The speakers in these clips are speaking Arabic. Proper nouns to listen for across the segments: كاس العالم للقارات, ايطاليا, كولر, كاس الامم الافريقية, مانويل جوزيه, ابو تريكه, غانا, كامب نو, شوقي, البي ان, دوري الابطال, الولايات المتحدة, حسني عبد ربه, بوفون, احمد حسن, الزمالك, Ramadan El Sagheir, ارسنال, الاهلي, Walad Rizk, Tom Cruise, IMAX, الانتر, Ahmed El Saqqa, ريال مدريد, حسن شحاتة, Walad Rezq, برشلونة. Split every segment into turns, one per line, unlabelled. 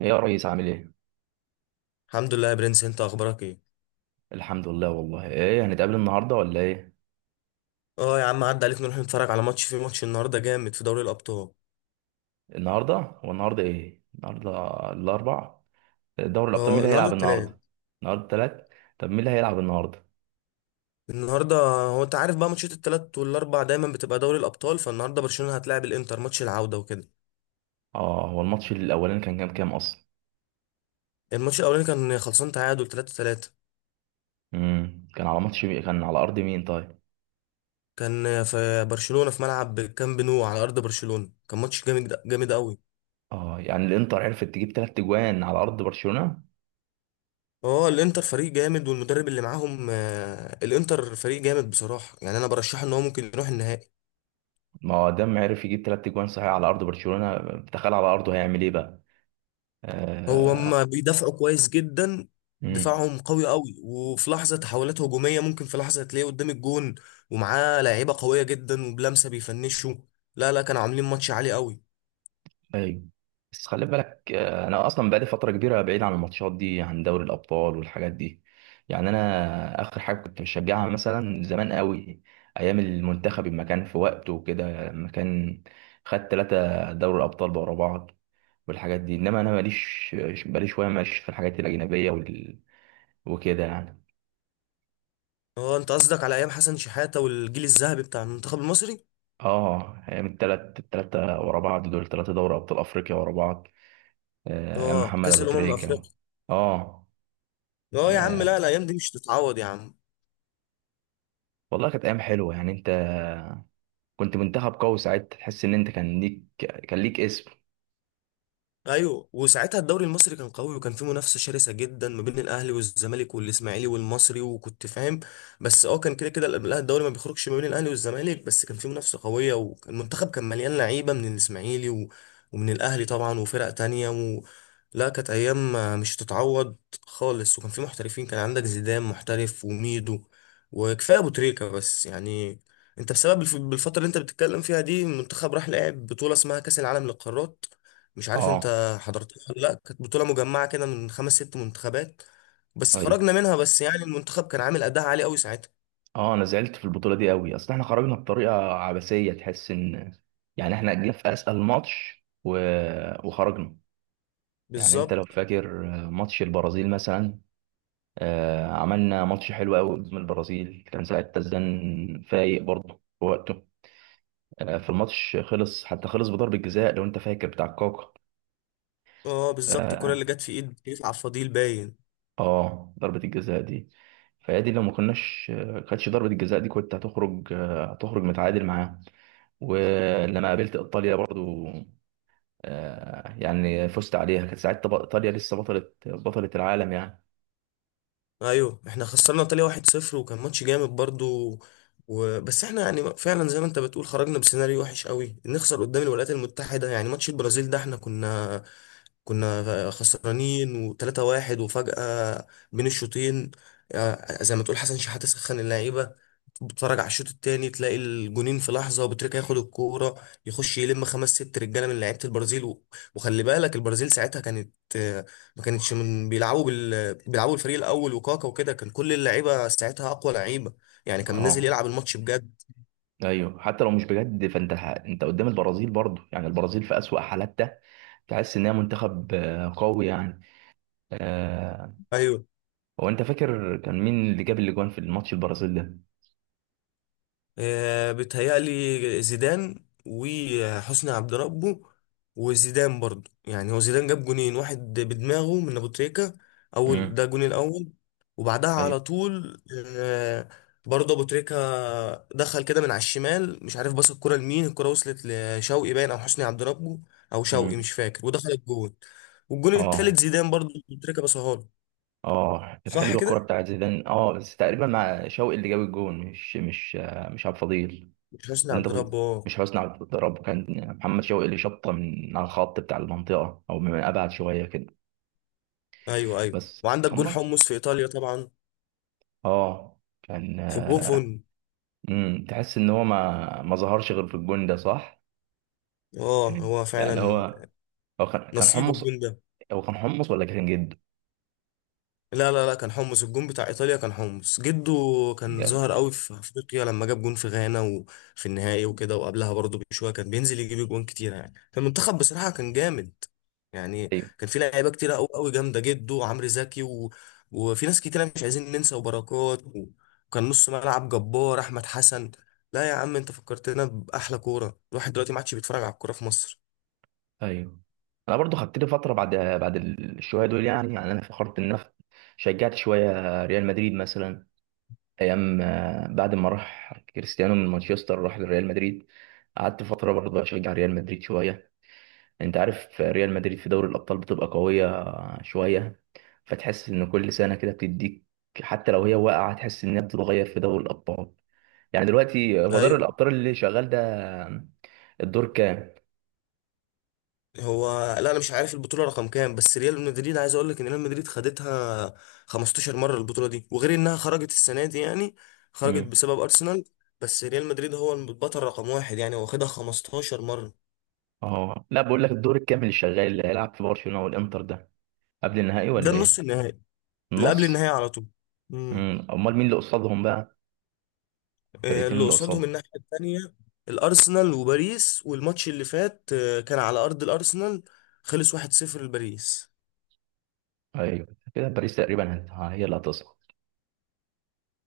ايه يا ريس عامل ايه؟
الحمد لله يا برنس، انت اخبارك ايه؟
الحمد لله والله. ايه هنتقابل النهارده ولا ايه؟
اه يا عم، عدى عليك، نروح نتفرج على ماتش النهارده جامد في دوري الابطال.
النهارده هو النهارده ايه؟ النهارده الاربع. دوري الابطال مين
اه
اللي
النهارده
هيلعب
التلات.
النهارده؟ النهارده تلات. طب مين اللي هيلعب النهارده؟
النهارده، هو انت عارف بقى ماتشات التلات والاربع دايما بتبقى دوري الابطال، فالنهارده برشلونه هتلاعب الانتر ماتش العوده وكده.
اه هو الماتش الاولاني كان كام كام اصلا؟
الماتش الاولاني كان خلصان تعادل 3-3.
كان على ماتش مين؟ كان على ارض مين طيب؟
كان في برشلونه في ملعب كامب نو على ارض برشلونه، كان ماتش جامد جامد قوي.
اه يعني الانتر عرفت تجيب تلات اجوان على ارض برشلونه.
اه الانتر فريق جامد والمدرب اللي معاهم، الانتر فريق جامد بصراحه، يعني انا برشحه ان هو ممكن يروح النهائي.
ما هو دام عرف يجيب تلات اجوان صحيح على ارض برشلونه، تخيل على ارضه هيعمل ايه بقى؟
هو
آه.
هما بيدافعوا كويس جدا،
مم.
دفاعهم قوي قوي، وفي لحظة تحولات هجومية ممكن في لحظة تلاقيه قدام الجون، ومعاه لعيبة قوية جدا وبلمسة بيفنشوا. لا لا، كانوا عاملين ماتش عالي قوي.
ايوه، بس خلي بالك، انا اصلا بقالي فتره كبيره بعيد عن الماتشات دي، عن دوري الابطال والحاجات دي. يعني انا اخر حاجه كنت بشجعها مثلا زمان قوي، ايام المنتخب لما كان في وقته وكده، لما كان خد ثلاثه دوري الابطال ورا بعض والحاجات دي. انما انا ماليش بقالي شويه ماشي في الحاجات الاجنبيه وال... وكده يعني.
اه انت قصدك على ايام حسن شحاتة والجيل الذهبي بتاع المنتخب المصري.
اه ايام الثلاث الثلاثه ورا بعض دول، ثلاثه دوري ابطال افريقيا ورا بعض. آه، ايام
اه
محمد
كأس
ابو
الامم
تريكه و...
الافريقية.
اه.
اه يا عم، لا لا،
آه،
الايام دي مش تتعوض يا عم.
والله كانت ايام حلوه. يعني انت كنت منتخب قوي ساعتها، تحس ان انت كان ليك، كان ليك اسم.
ايوه، وساعتها الدوري المصري كان قوي وكان فيه منافسه شرسه جدا ما بين الاهلي والزمالك والاسماعيلي والمصري، وكنت فاهم. بس كان كده كده، لا، الدوري ما بيخرجش ما بين الاهلي والزمالك، بس كان فيه منافسه قويه وكان المنتخب كان مليان لعيبه من الاسماعيلي ومن الاهلي طبعا وفرق تانية لا كانت ايام مش هتتعوض خالص، وكان فيه محترفين، كان عندك زيدان محترف وميدو، وكفايه ابو تريكه. بس يعني انت بسبب بالفتره اللي انت بتتكلم فيها دي المنتخب راح لعب بطوله اسمها كاس العالم للقارات، مش عارف
اه.
انت حضرت. لا، كانت بطولة مجمعة كده من خمس ست منتخبات، بس
طيب.
خرجنا منها، بس يعني المنتخب كان عامل أداء عالي قوي ساعتها.
اه انا زعلت في البطوله دي قوي، اصل احنا خرجنا بطريقه عبثيه. تحس ان يعني احنا جينا في اسال ماتش و... وخرجنا. يعني انت لو
بالظبط.
فاكر ماتش البرازيل مثلا، آه عملنا ماتش حلو قوي قدام البرازيل. كان ساعتها الزن فايق برضه في وقته. آه في الماتش خلص، حتى خلص بضربه جزاء لو انت فاكر، بتاع كاكا.
اه بالظبط، الكرة اللي جت في ايد كيف على الفضيل باين.
اه ضربة الجزاء دي، فهي دي لو ما كناش كانتش ضربة الجزاء دي كنت هتخرج، آه، هتخرج متعادل معاهم. ولما قابلت ايطاليا برضو، آه، يعني فزت عليها، كانت ساعتها ايطاليا لسه بطلة بطلة العالم يعني.
ايوه، احنا خسرنا ايطاليا 1-0 وكان ماتش جامد برضو. بس احنا يعني فعلا زي ما انت بتقول خرجنا بسيناريو وحش قوي، نخسر قدام الولايات المتحدة. يعني ماتش البرازيل ده احنا كنا خسرانين و3-1، وفجأة بين الشوطين، زي ما تقول حسن شحاتة سخن اللعيبة. بتتفرج على الشوط التاني تلاقي الجونين في لحظه، وبتريكا ياخد الكوره يخش يلم خمس ست رجاله من لعيبه البرازيل وخلي بالك البرازيل ساعتها كانت، ما كانتش من بيلعبوا بيلعبوا الفريق الاول، وكاكا وكده كان كل اللعيبه ساعتها اقوى لعيبه، يعني كان نازل
اه
يلعب الماتش بجد.
ايوه، حتى لو مش بجد فانت انت قدام البرازيل برضو. يعني البرازيل في اسوأ حالاتها تحس ان هي منتخب، آه، قوي يعني. آه،
ايوه،
هو انت فاكر كان مين اللي جاب الاجوان في الماتش البرازيل ده؟
بيتهيألي زيدان وحسني عبد ربه، وزيدان برضو، يعني هو زيدان جاب جونين، واحد بدماغه من ابو تريكة، اول ده
امم
الجون الاول، وبعدها
ايوه.
على طول آه، برضه ابو تريكة دخل كده من على الشمال، مش عارف باص الكرة لمين، الكرة وصلت لشوقي باين او حسني عبد ربه، او شوقي
امم
مش فاكر، ودخل الجون. والجون
اه.
التالت زيدان، برضه ابو تريكة باصها له.
اه كانت
صح
حلوه
كده.
الكوره بتاعت زيدان. اه بس تقريبا مع شوقي اللي جاب الجون، مش آه، مش عبد الفضيل.
مش حسني
ولا انت
عبد ربه. اه
مش حسني عبد الرب، كان محمد شوقي اللي شطه من على الخط بتاع المنطقه او من ابعد شويه كده.
ايوه ايوه،
بس
وعندك
كان
جون
ماتش،
حمص في ايطاليا طبعا،
اه كان،
في بوفون.
تحس ان هو ما ظهرش غير في الجون ده، صح؟
اه، هو
يعني
فعلا
هو، هو كان كان
نصيبه
حمص.
الجون ده.
هو كان حمص ولا كان جد؟
لا لا لا، كان حمص، الجون بتاع ايطاليا كان حمص جده. كان ظاهر
يعني
قوي في افريقيا لما جاب جون في غانا وفي النهائي وكده، وقبلها برضه بشويه كان بينزل يجيب جون كتير، يعني فالمنتخب بصراحه كان جامد. يعني كان في لعيبه كتيره قوي قوي جامده جده، وعمرو زكي وفي ناس كتيره مش عايزين ننسى، وبركات وكان نص ملعب جبار احمد حسن. لا يا عم، انت فكرتنا باحلى كوره، الواحد دلوقتي ما عادش بيتفرج على الكوره في مصر.
ايوه. انا برضو خدت لي فتره بعد الشويه دول. يعني يعني انا فخرت ان انا شجعت شويه ريال مدريد مثلا، ايام، آه، بعد ما راح كريستيانو من مانشستر راح لريال مدريد، قعدت فتره برضو اشجع ريال مدريد شويه. انت عارف ريال مدريد في دوري الابطال بتبقى قويه شويه، فتحس ان كل سنه كده بتديك، حتى لو هي واقعه تحس انها بتتغير في دوري الابطال. يعني دلوقتي هو دوري
ايوه.
الابطال اللي شغال ده الدور كام؟
هو لا، انا مش عارف البطوله رقم كام، بس ريال مدريد عايز اقول لك ان ريال مدريد خدتها 15 مره البطوله دي، وغير انها خرجت السنه دي، يعني خرجت بسبب ارسنال، بس ريال مدريد هو البطل رقم واحد، يعني هو خدها 15 مره.
اه لا، بقول لك الدور الكامل الشغال اللي هيلعب في برشلونة والانتر ده، قبل النهائي
ده
ولا
النص
ايه؟
النهائي، اللي قبل
النص.
النهائي على طول. امم،
امال مين اللي قصادهم بقى، الفرقتين
اللي
اللي
قصادهم
قصادهم؟
الناحيه التانيه الارسنال وباريس، والماتش اللي فات كان على ارض الارسنال، خلص 1-0 لباريس.
ايوه كده باريس تقريبا هي اللي هتصعد.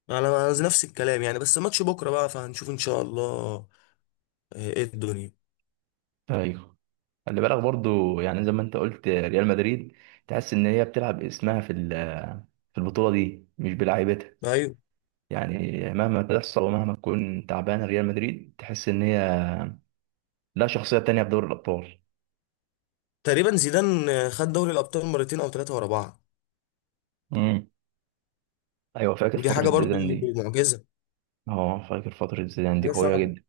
على نفس الكلام يعني، بس ماتش بكره بقى، فهنشوف ان شاء الله. ايه الدنيا.
ايوه خلي بالك برضو يعني، زي ما انت قلت ريال مدريد تحس ان هي بتلعب اسمها في في البطولة دي مش بلاعيبتها.
ايوه،
يعني مهما تحصل ومهما تكون تعبانة، ريال مدريد تحس ان هي لا، شخصية تانية في دوري الابطال.
تقريبا زيدان خد دوري الابطال مرتين او ثلاثه ورا بعض،
امم ايوه فاكر
ودي حاجه
فترة
برضو
زيدان دي.
معجزه،
اه فاكر فترة زيدان دي
حاجه
قوية
صعبه.
جدا.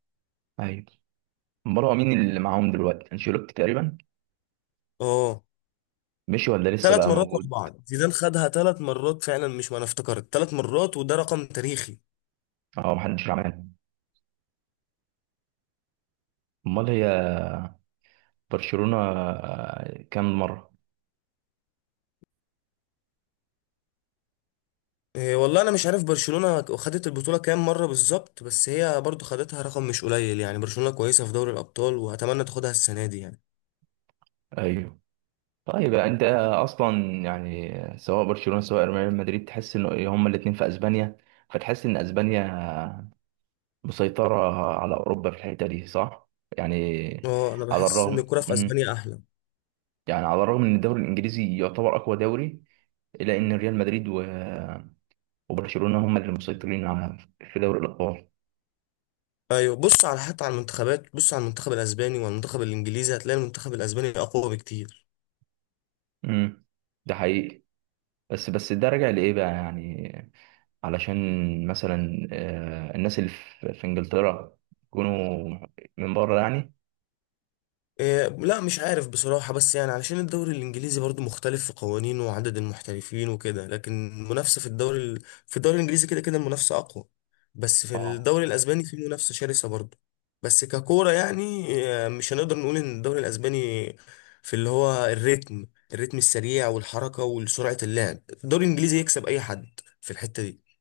ايوه. امال هو مين اللي معاهم دلوقتي، انشيلوتي تقريبا؟
اه،
مشي ولا لسه
ثلاث
بقى
مرات ورا
موجود؟
بعض، زيدان خدها ثلاث مرات فعلا، مش ما انا افتكرت ثلاث مرات، وده رقم تاريخي.
اه محدش عمل. امال هي برشلونة، آه، كام مرة؟
إيه، والله انا مش عارف برشلونه خدت البطوله كام مره بالظبط، بس هي برضو خدتها رقم مش قليل، يعني برشلونه كويسه في دوري الابطال، واتمنى تاخدها السنه دي يعني.
ايوه. طيب انت اصلا يعني، سواء برشلونة سواء ريال مدريد، تحس ان هما الاتنين في اسبانيا، فتحس ان اسبانيا مسيطرة على اوروبا في الحتة دي، صح؟ يعني
اه، انا
على
بحس ان
الرغم،
الكوره في اسبانيا احلى.
يعني على الرغم ان الدوري الانجليزي يعتبر اقوى دوري، الا ان ريال مدريد و... وبرشلونة هما اللي مسيطرين على، في دوري الابطال.
ايوه، بص على، حتى على المنتخبات، بص على المنتخب الاسباني والمنتخب الانجليزي، هتلاقي المنتخب الاسباني اقوى بكتير.
امم ده حقيقي. بس ده راجع لايه بقى يعني؟ علشان مثلا، آه، الناس اللي في انجلترا يكونوا من بره يعني؟
إيه، لا مش عارف بصراحة، بس يعني علشان الدوري الإنجليزي برضو مختلف في قوانينه وعدد المحترفين وكده، لكن المنافسة في الدوري في الدوري الإنجليزي كده كده المنافسة أقوى، بس في
اه
الدوري الأسباني في منافسة شرسة برضو. بس ككورة يعني، مش هنقدر نقول إن الدوري الأسباني في اللي هو الريتم السريع والحركة وسرعة اللعب، الدوري الإنجليزي يكسب أي حد في الحتة دي.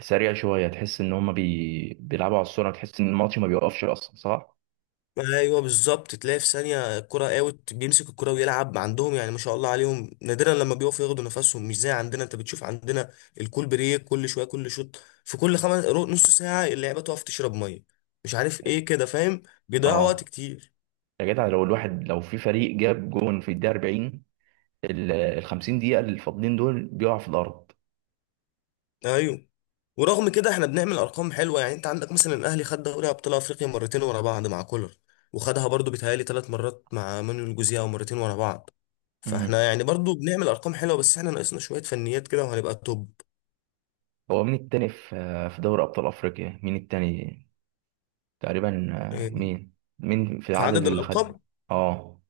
سريع شويه، تحس ان هم بي... بيلعبوا على السرعه، تحس ان الماتش ما بيوقفش اصلا، صح؟
ايوه بالظبط، تلاقي في ثانيه الكره اوت، بيمسك الكره ويلعب عندهم، يعني ما شاء الله عليهم، نادرا لما بيقفوا ياخدوا نفسهم، مش زي عندنا، انت بتشوف عندنا الكول بريك كل شويه، كل شوط في كل خمس نص ساعه اللعيبه تقف تشرب ميه، مش عارف ايه كده، فاهم، بيضيعوا وقت
اه
كتير.
يا جدع، لو الواحد لو في فريق جاب جون في الدقيقه 40، ال ال 50 دقيقه اللي فاضلين دول بيقعوا في الارض.
ايوه، ورغم كده احنا بنعمل ارقام حلوه، يعني انت عندك مثلا الاهلي خد دوري ابطال افريقيا مرتين ورا بعض مع كولر، وخدها برضو بيتهيألي ثلاث مرات مع مانويل جوزيه، او مرتين ورا بعض.
امم
فاحنا يعني برضو بنعمل ارقام حلوه، بس احنا ناقصنا شويه فنيات كده وهنبقى توب.
هو مين التاني في، في دوري ابطال افريقيا مين التاني تقريبا، آه،
آه،
مين؟ مين في
في
العدد
عدد
اللي خد؟
الألقاب،
اه.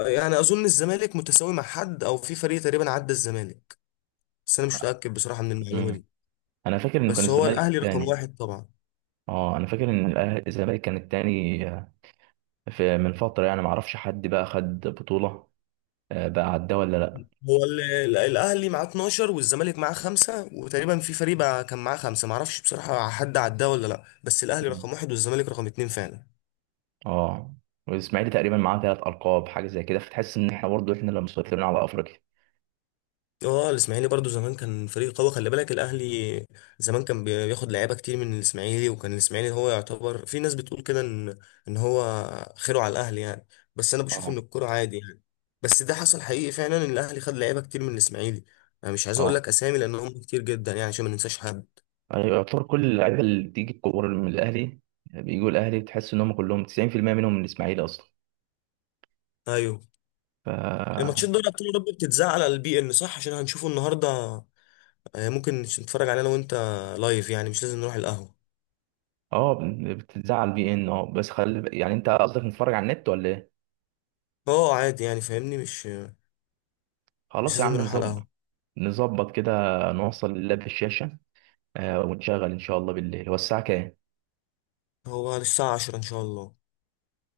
يعني أظن الزمالك متساوي مع حد، أو في فريق تقريبا عدى الزمالك، بس أنا مش متأكد بصراحة من المعلومة
مم.
دي.
انا فاكر انه كان
بس هو
الزمالك
الأهلي رقم
التاني.
واحد طبعا.
اه انا فاكر ان الزمالك كان التاني، آه، في من فتره. يعني ما اعرفش حد بقى خد بطوله، آه، بقى عداه ولا لا.
هو الأهلي معاه 12 والزمالك معاه خمسة، وتقريبا في فريق بقى كان معاه خمسة، معرفش بصراحة حد عداه ولا لأ، بس الأهلي
مم.
رقم واحد والزمالك رقم اتنين فعلا.
اه والاسماعيلي تقريبا معاه ثلاث القاب حاجه زي كده، فتحس ان احنا برضه احنا اللي مسيطرين على افريقيا.
اه، الاسماعيلي برضو زمان كان فريق قوي، خلي بالك الاهلي زمان كان بياخد لعيبه كتير من الاسماعيلي، وكان الاسماعيلي هو يعتبر، في ناس بتقول كده ان هو خيره على الاهلي يعني، بس انا بشوف
اه.
ان الكوره عادي يعني. بس ده حصل حقيقي فعلا، ان الاهلي خد لعيبه كتير من الاسماعيلي، انا مش عايز اقول
اه
لك اسامي لان هم كتير جدا، يعني عشان ما ننساش حد.
أيوة، يعتبر كل اللعيبه اللي بتيجي الكوره من الاهلي، بيجوا الاهلي بتحس ان هم كلهم 90% منهم من الاسماعيلي اصلا.
ايوه،
ف
الماتشات دوري ابطال اوروبا بتتذاع على البي إن صح، عشان هنشوفه النهارده، ممكن نتفرج عليه انا وانت لايف، يعني مش لازم نروح القهوه.
اه بتزعل بي ان. اه بس خل، يعني انت قصدك نتفرج على النت ولا ايه؟
اه عادي، يعني فاهمني، مش
خلاص يا
لازم
عم
نروح على القهوه.
نظبط، نظبط كده، نوصل اللاب في الشاشه، آه ونشغل ان شاء الله بالليل. هو الساعه كام؟
هو بعد الساعة 10 إن شاء الله.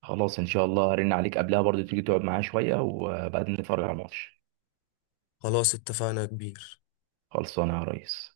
خلاص ان شاء الله هرن عليك قبلها برضه، تيجي تقعد معايا شويه وبعدين نتفرج على الماتش.
خلاص اتفقنا يا كبير.
خلصانه يا ريس.